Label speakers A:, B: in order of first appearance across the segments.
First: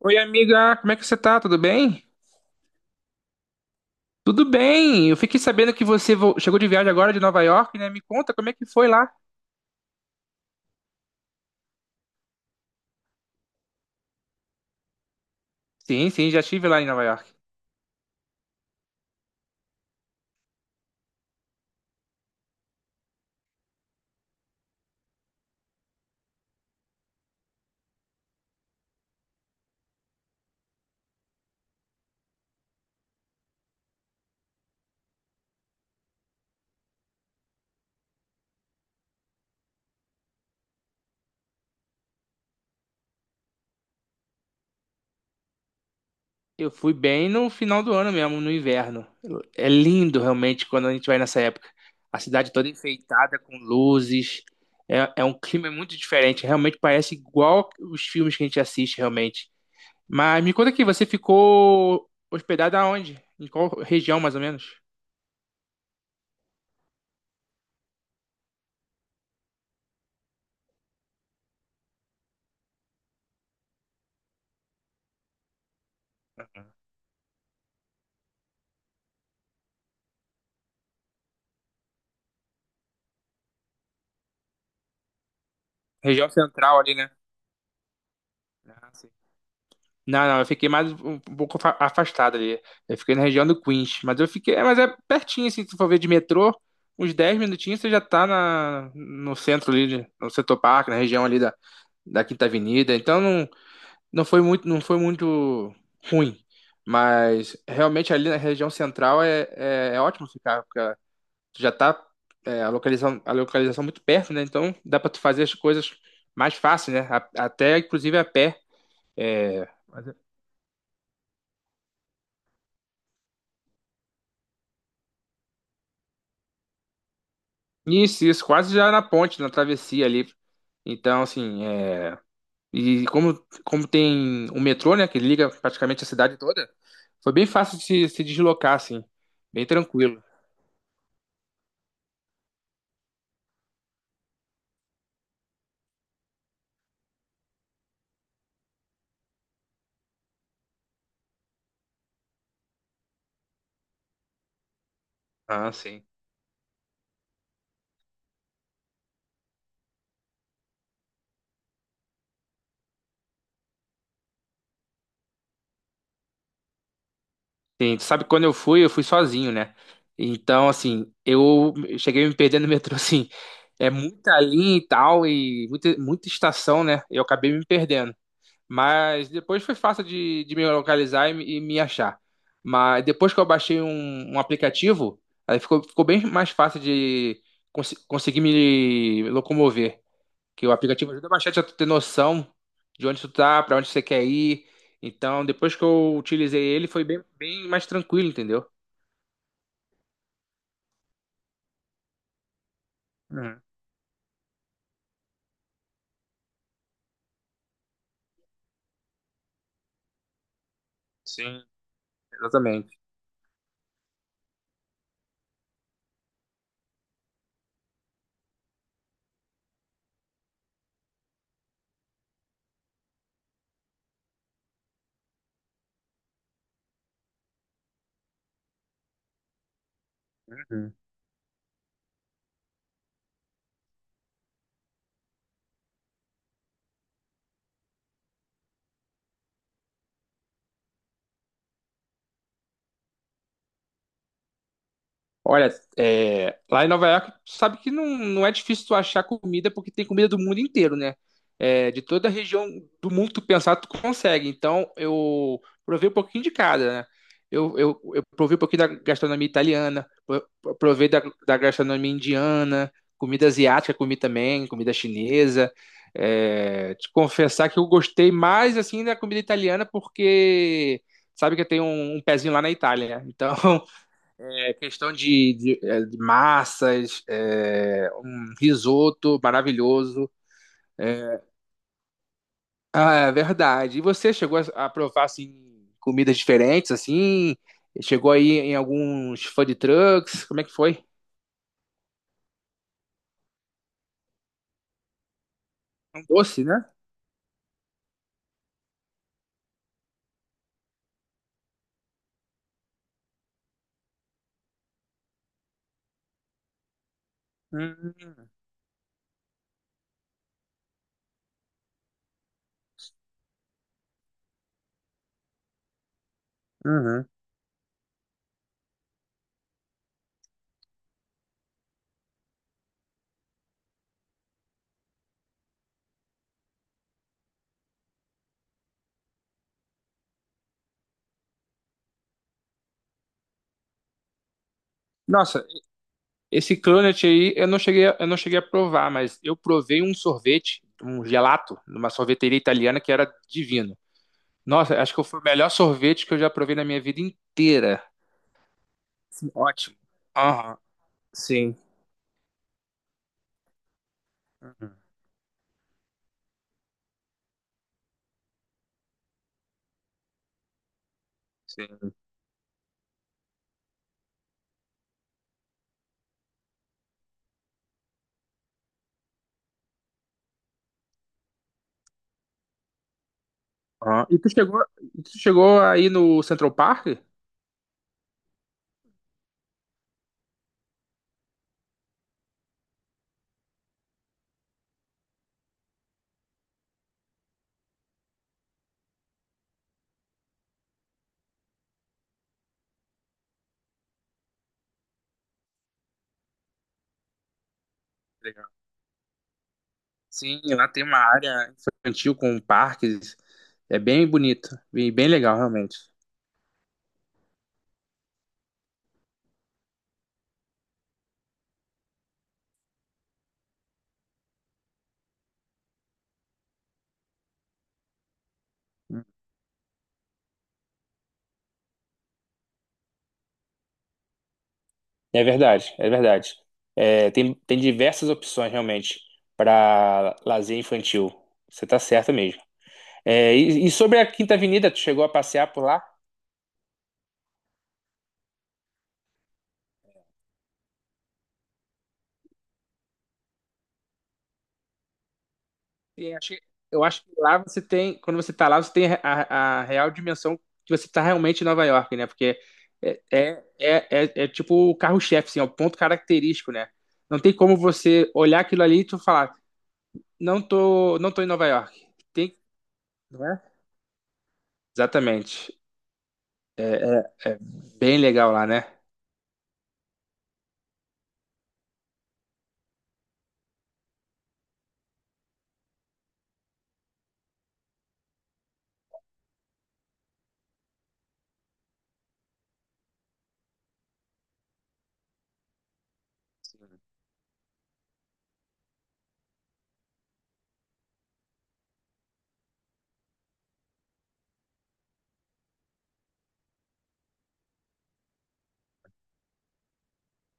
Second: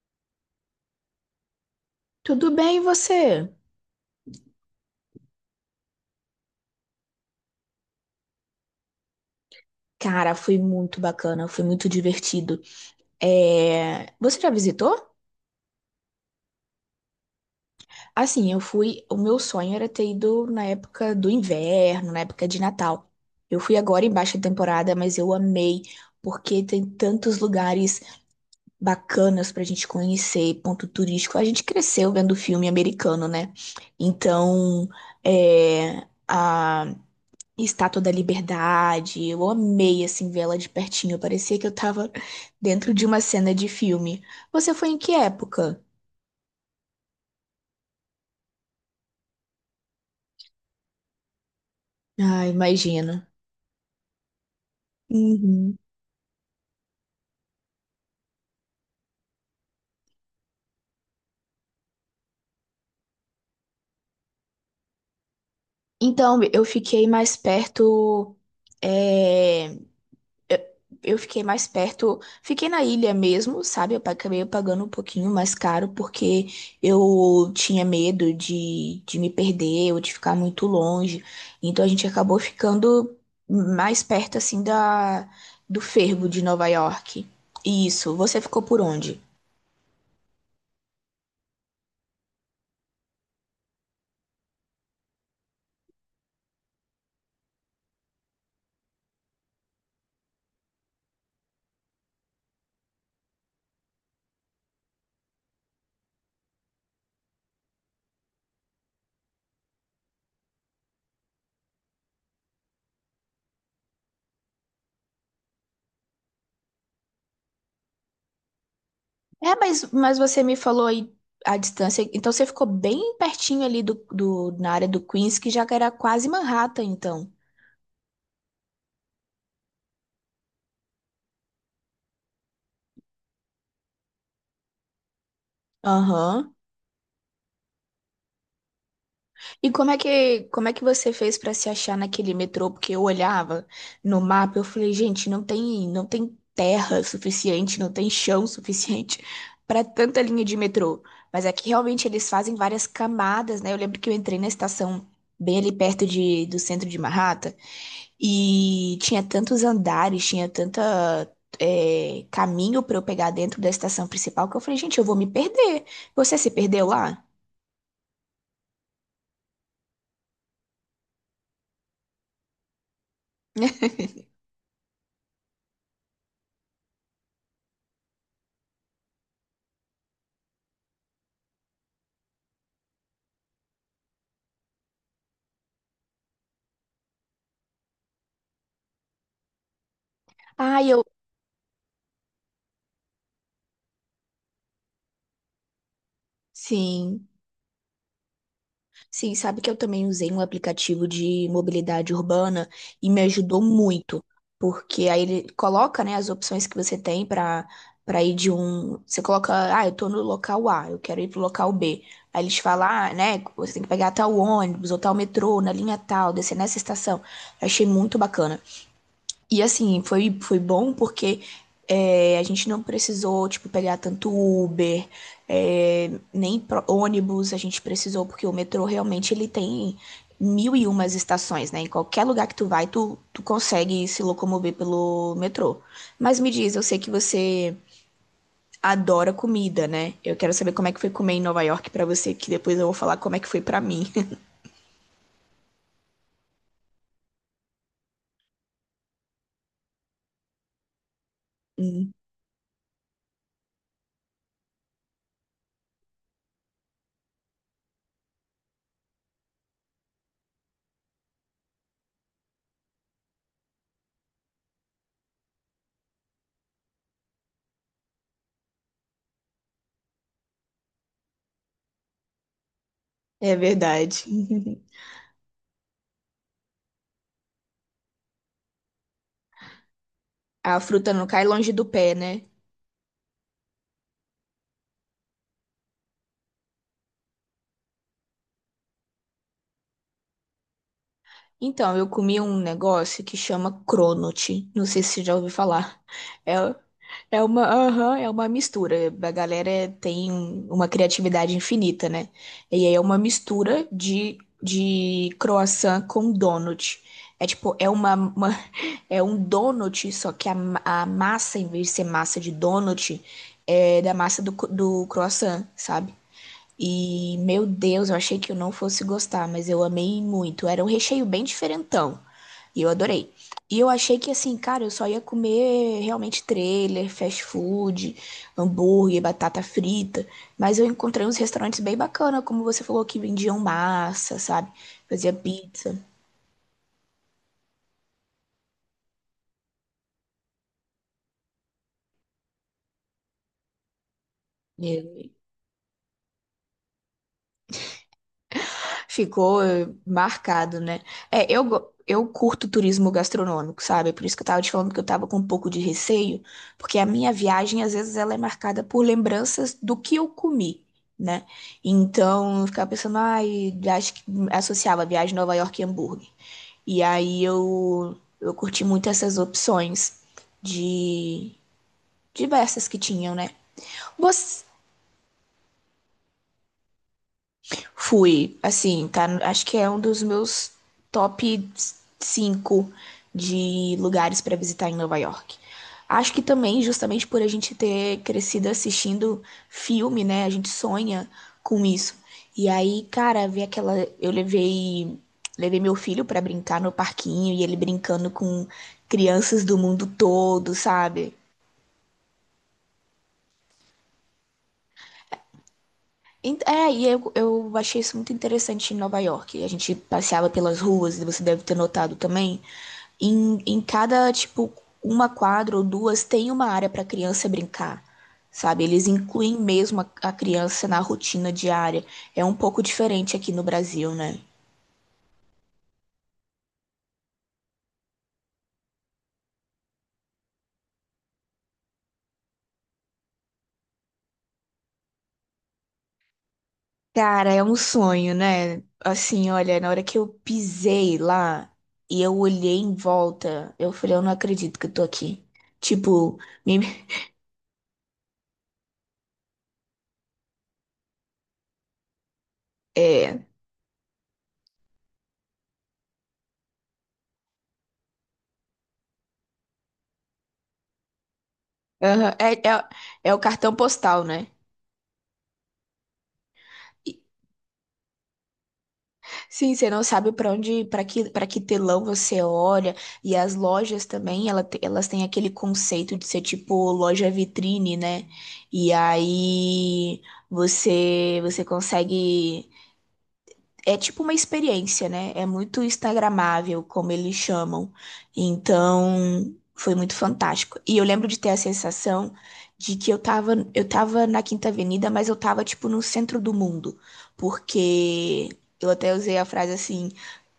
A: Oi, amiga, como é que você tá? Tudo bem?
B: Tudo bem, e você?
A: Tudo bem. Eu fiquei sabendo que chegou de viagem agora de Nova York, né? Me conta como é que foi lá.
B: Cara, foi muito bacana, foi muito divertido. É, você já visitou?
A: Sim, sim, já estive lá em Nova York.
B: Assim, eu fui. O meu sonho era ter ido na época do inverno, na época de Natal. Eu fui agora em baixa temporada, mas eu amei, porque tem tantos lugares bacanas pra gente conhecer, ponto turístico. A gente cresceu vendo filme americano, né? Então, é... a- Estátua da Liberdade. Eu amei, assim, ver ela de pertinho. Parecia que eu tava dentro de uma cena de filme. Você foi em que época?
A: Eu fui bem no final do ano mesmo, no inverno. É lindo realmente quando a gente vai nessa época. A
B: Ah,
A: cidade toda
B: imagino.
A: enfeitada com luzes. É um clima
B: Uhum.
A: muito diferente. Realmente parece igual os filmes que a gente assiste, realmente. Mas me conta aqui, você ficou hospedada aonde? Em qual região, mais ou menos?
B: Então, eu fiquei mais perto. é, Eu eu fiquei mais perto, fiquei na ilha mesmo, sabe? Eu acabei pagando um pouquinho mais caro porque eu tinha medo de me perder ou de ficar muito longe. Então a gente acabou ficando mais perto assim da do fervo
A: Região
B: de Nova
A: central ali, né?
B: York. Isso, você ficou por onde?
A: Não, não, eu fiquei mais um pouco afastado ali. Eu fiquei na região do Queens, mas eu fiquei, mas é pertinho assim, se for ver de metrô, uns 10 minutinhos você já tá na no centro ali, no setor parque, na região ali da, da Quinta Avenida. Então não foi muito ruim, mas realmente ali na região central é ótimo ficar, porque tu já tá a localização muito perto, né? Então dá pra tu fazer as coisas mais fácil, né? Até inclusive a pé.
B: É,
A: É,
B: mas você me falou aí a distância, então você ficou bem pertinho ali na área do Queens, que já era quase Manhattan, então.
A: Isso, isso, quase já na ponte, na travessia ali. Então, assim, e como tem o metrô, né, que liga praticamente a cidade
B: Aham.
A: toda, foi bem fácil de se deslocar, assim, bem
B: E como é
A: tranquilo.
B: que, como é que você fez pra se achar naquele metrô? Porque eu olhava no mapa, eu falei, gente, não tem terra suficiente, não tem chão suficiente pra tanta linha de metrô. Mas aqui realmente eles fazem várias camadas, né? Eu lembro que eu entrei na estação bem
A: Ah,
B: ali
A: sim.
B: perto do centro de Manhattan e tinha tantos andares, tinha caminho pra eu pegar dentro da estação principal que eu falei, gente, eu vou me perder. Você se perdeu lá?
A: Sim, tu sabe que quando eu fui sozinho, né? Então, assim, eu cheguei a me perdendo no metrô, assim, é muita linha e tal, e muita estação, né? Eu acabei me perdendo. Mas depois foi fácil de me localizar e me achar. Mas depois que eu baixei um aplicativo, aí ficou bem mais fácil de conseguir me locomover. Que o
B: Ah, eu.
A: aplicativo ajuda bastante a tu ter noção de onde tu tá, pra onde você quer ir. Então, depois que eu utilizei ele, foi
B: Sim.
A: bem mais tranquilo, entendeu?
B: Sim, sabe que eu também usei um aplicativo de mobilidade urbana e me ajudou
A: Uhum.
B: muito, porque aí ele coloca, né, as opções que você tem para ir de um, você coloca, ah, eu tô no local A, eu quero ir pro
A: Sim.
B: local B. Aí eles falam,
A: Exatamente.
B: ah, né, você tem que pegar tal ônibus ou tal metrô na linha tal, descer nessa estação. Eu achei muito bacana. E assim, foi bom porque a gente não precisou, tipo, pegar tanto Uber, é, nem ônibus a gente precisou, porque o metrô realmente ele tem mil e umas estações, né? Em qualquer lugar que tu vai, tu consegue se locomover pelo metrô. Mas me diz, eu sei que você adora comida, né? Eu quero saber como é que foi comer em Nova York pra você, que depois eu vou falar como é que foi pra mim.
A: Olha, lá em Nova York, tu sabe que não é difícil tu achar comida, porque tem comida do mundo inteiro, né? É, de
B: Hum.
A: toda a região do mundo que tu pensar, tu consegue. Então, eu provei um pouquinho de cada, né? Eu provei um pouquinho da gastronomia italiana, provei da gastronomia indiana, comida asiática comi também, comida chinesa. É, te confessar que eu gostei mais, assim, da comida italiana, porque sabe que eu tenho um pezinho lá na Itália, né?
B: É
A: Então...
B: verdade.
A: É questão de massas, é, um risoto maravilhoso.
B: A fruta não
A: É.
B: cai longe do pé, né?
A: Ah, é verdade. E você chegou a provar assim comidas diferentes assim? Chegou aí em alguns food trucks? Como é que foi?
B: Então, eu comi um negócio que chama Cronut. Não sei se você já ouviu falar.
A: Um
B: É,
A: doce, né?
B: é uma mistura. A galera tem uma criatividade infinita, né? E aí é uma mistura de croissant com donut. É tipo,
A: Hum,
B: é um donut, só que a massa, em vez de ser massa de donut, é da massa do croissant, sabe?
A: uhum.
B: E, meu Deus, eu achei que eu não fosse gostar, mas eu amei muito. Era um recheio bem diferentão. E eu adorei. E eu achei que, assim, cara, eu só ia comer realmente trailer, fast food, hambúrguer, batata frita. Mas eu encontrei uns restaurantes bem bacana, como você falou, que vendiam massa, sabe? Fazia
A: Nossa,
B: pizza.
A: esse cronut aí eu não cheguei a provar, mas eu provei um sorvete, um gelato, numa sorveteria italiana que era divino. Nossa, acho que
B: Meu
A: foi o melhor sorvete que eu já provei na minha vida inteira. Sim,
B: Ficou
A: ótimo. Aham,
B: marcado, né? É, eu,
A: sim.
B: go- eu curto turismo gastronômico, sabe? Por isso que eu tava te falando
A: Uhum,
B: que eu tava com um pouco de receio, porque a minha viagem, às vezes, ela é marcada por lembranças do que eu comi, né?
A: sim.
B: Então, eu ficava pensando, ai, acho que associava a viagem Nova York e hambúrguer. E aí eu curti muito essas opções de diversas que tinham, né?
A: Aham.
B: Você
A: E tu chegou aí no Central Park?
B: Fui, assim, tá, acho que é um dos meus top 5 de lugares pra visitar em Nova York. Acho que também, justamente por a gente ter crescido assistindo filme, né? A gente sonha com isso. E aí, cara, ver aquela. Eu levei meu filho pra brincar no parquinho e ele brincando com
A: Legal.
B: crianças do mundo
A: Sim,
B: todo,
A: lá tem uma
B: sabe?
A: área infantil com parques. É bem bonito, bem, bem legal, realmente.
B: É, e eu achei isso muito interessante em Nova York. A gente passeava pelas ruas, e você deve ter notado também. Em cada, tipo, uma quadra ou duas tem uma área para criança brincar, sabe? Eles incluem mesmo a criança na rotina diária. É um pouco diferente aqui no Brasil, né?
A: É verdade, é verdade. É, tem diversas opções, realmente, para lazer infantil. Você tá certa mesmo. É, e sobre a Quinta Avenida, tu chegou a passear por lá?
B: Cara, é um sonho, né? Assim, olha, na hora que eu pisei lá e eu olhei em volta, eu falei, eu não acredito que eu tô aqui.
A: Sim,
B: Tipo, me-
A: eu acho que lá você tem, quando você tá lá, você tem a real dimensão que você tá realmente em Nova York, né? Porque é, é, é, é tipo o carro-chefe, assim, é o ponto característico, né? Não tem como você olhar aquilo ali e tu falar, não tô em Nova York.
B: Aham. É,
A: Tem,
B: é, é o
A: não é?
B: cartão postal, né?
A: Exatamente. É bem legal lá, né?
B: Sim, você não sabe para onde, para que telão você olha. E as lojas também, elas têm aquele conceito de ser tipo loja vitrine, né? E aí você consegue. É tipo uma experiência, né? É muito instagramável, como eles chamam. Então, foi muito fantástico. E eu lembro de ter a sensação de que eu tava na Quinta Avenida, mas eu tava tipo no centro do mundo, porque eu até usei a frase assim,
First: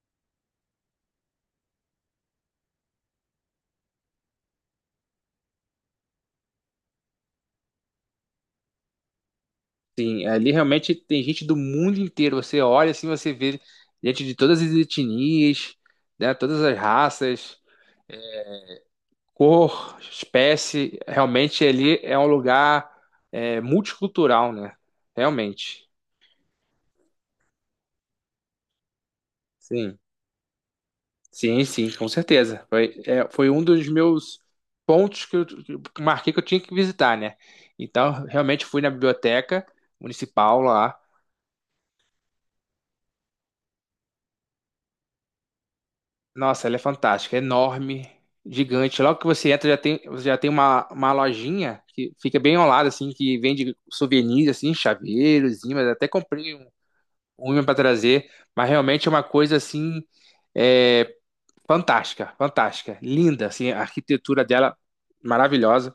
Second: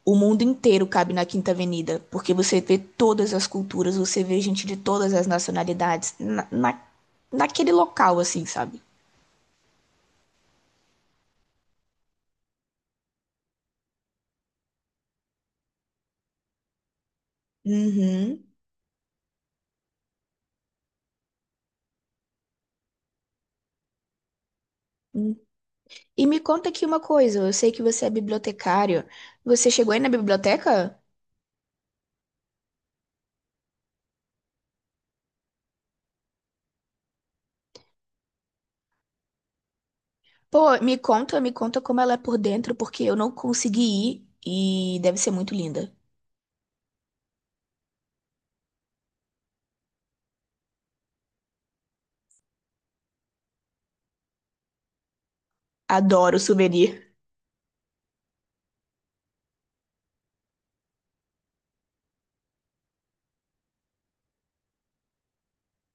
B: o mundo inteiro cabe na Quinta Avenida, porque você vê todas as culturas, você vê gente de todas as nacionalidades naquele local assim, sabe?
A: Sim, ali realmente tem gente do mundo inteiro. Você olha assim, você vê gente de todas as etnias, né? Todas as raças,
B: Uhum.
A: cor, espécie, realmente ele é um lugar multicultural, né? Realmente.
B: E me conta aqui uma coisa, eu sei que você é bibliotecário. Você chegou
A: Sim,
B: aí na biblioteca?
A: sim, com certeza. Foi, é, foi um dos meus pontos que eu marquei que eu tinha que visitar, né? Então, realmente fui na biblioteca municipal
B: Pô,
A: lá.
B: me conta como ela é por dentro, porque eu não consegui ir e deve ser muito linda.
A: Nossa, ela é fantástica, é enorme, gigante. Logo que você entra, você já tem uma lojinha que fica bem ao lado, assim, que vende souvenirs, assim, chaveiros, imãs. Até
B: Adoro
A: comprei um
B: souvenir.
A: ruim para trazer, mas realmente é uma coisa assim é, fantástica, linda, assim, a arquitetura dela maravilhosa.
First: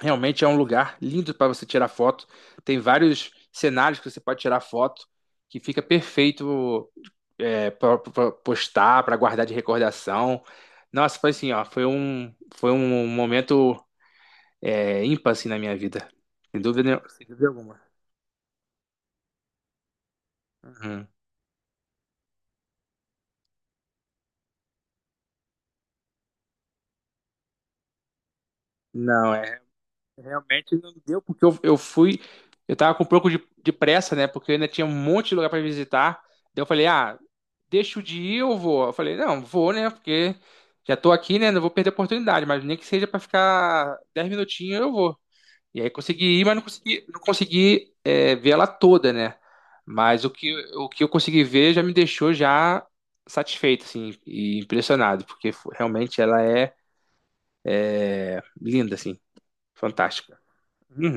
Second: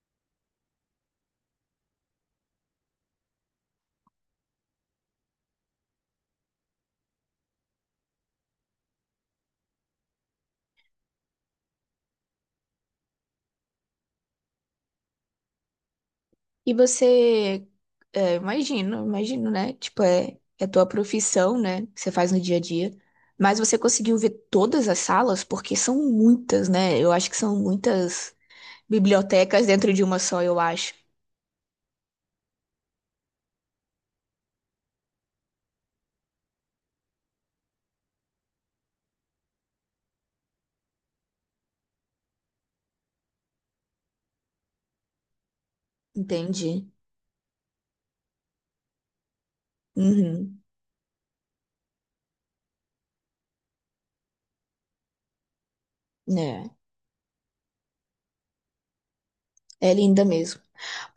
A: Realmente é um lugar lindo para você tirar foto. Tem vários cenários que você pode tirar foto, que fica perfeito para postar, para guardar de recordação. Nossa, foi assim, ó, foi um momento ímpar assim, na minha vida,
B: E
A: sem dúvida
B: você,
A: alguma.
B: imagino, imagino, né? Tipo, é tua
A: Uhum.
B: profissão, né? Que você faz no dia a dia. Mas você conseguiu ver todas as salas? Porque são muitas, né? Eu acho que são muitas
A: Não,
B: bibliotecas dentro de uma só, eu
A: realmente não
B: acho.
A: deu, porque eu fui, eu tava com um pouco de pressa, né? Porque eu ainda tinha um monte de lugar para visitar. Daí eu falei, ah, deixo de ir, eu vou. Eu falei, não, vou, né? Porque já tô aqui, né? Não vou perder a oportunidade, mas nem que seja para ficar 10 minutinhos, eu vou. E aí consegui ir, mas
B: Entendi.
A: não consegui ver ela toda, né? Mas
B: Uhum.
A: o que eu consegui ver já me deixou já satisfeito, assim, e impressionado, porque realmente ela
B: É,
A: é linda, assim,
B: é, linda
A: fantástica.
B: mesmo.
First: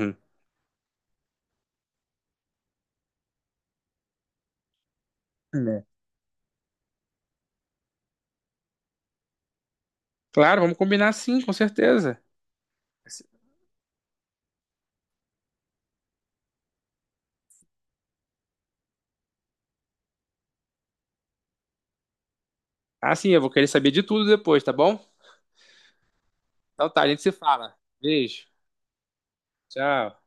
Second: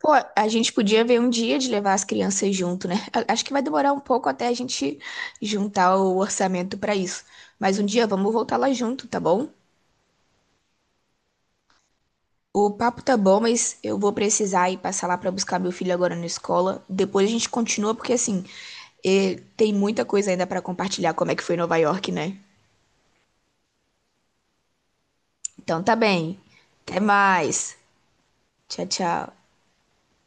B: Pô, a gente podia ver um dia de levar as crianças junto, né? Acho que vai demorar um pouco até a gente juntar o orçamento pra isso. Mas um dia vamos voltar lá junto, tá bom?
A: Claro, vamos combinar sim, com certeza.
B: O papo tá bom, mas eu vou precisar ir passar lá pra buscar meu filho agora na escola. Depois a gente continua, porque assim, tem muita coisa ainda pra compartilhar, como é que foi Nova York, né?
A: Ah, sim, eu vou querer saber de tudo depois, tá bom?
B: Então tá bem.
A: Então
B: Até
A: tá, a gente se
B: mais.
A: fala. Beijo.
B: Tchau, tchau.
A: Tchau.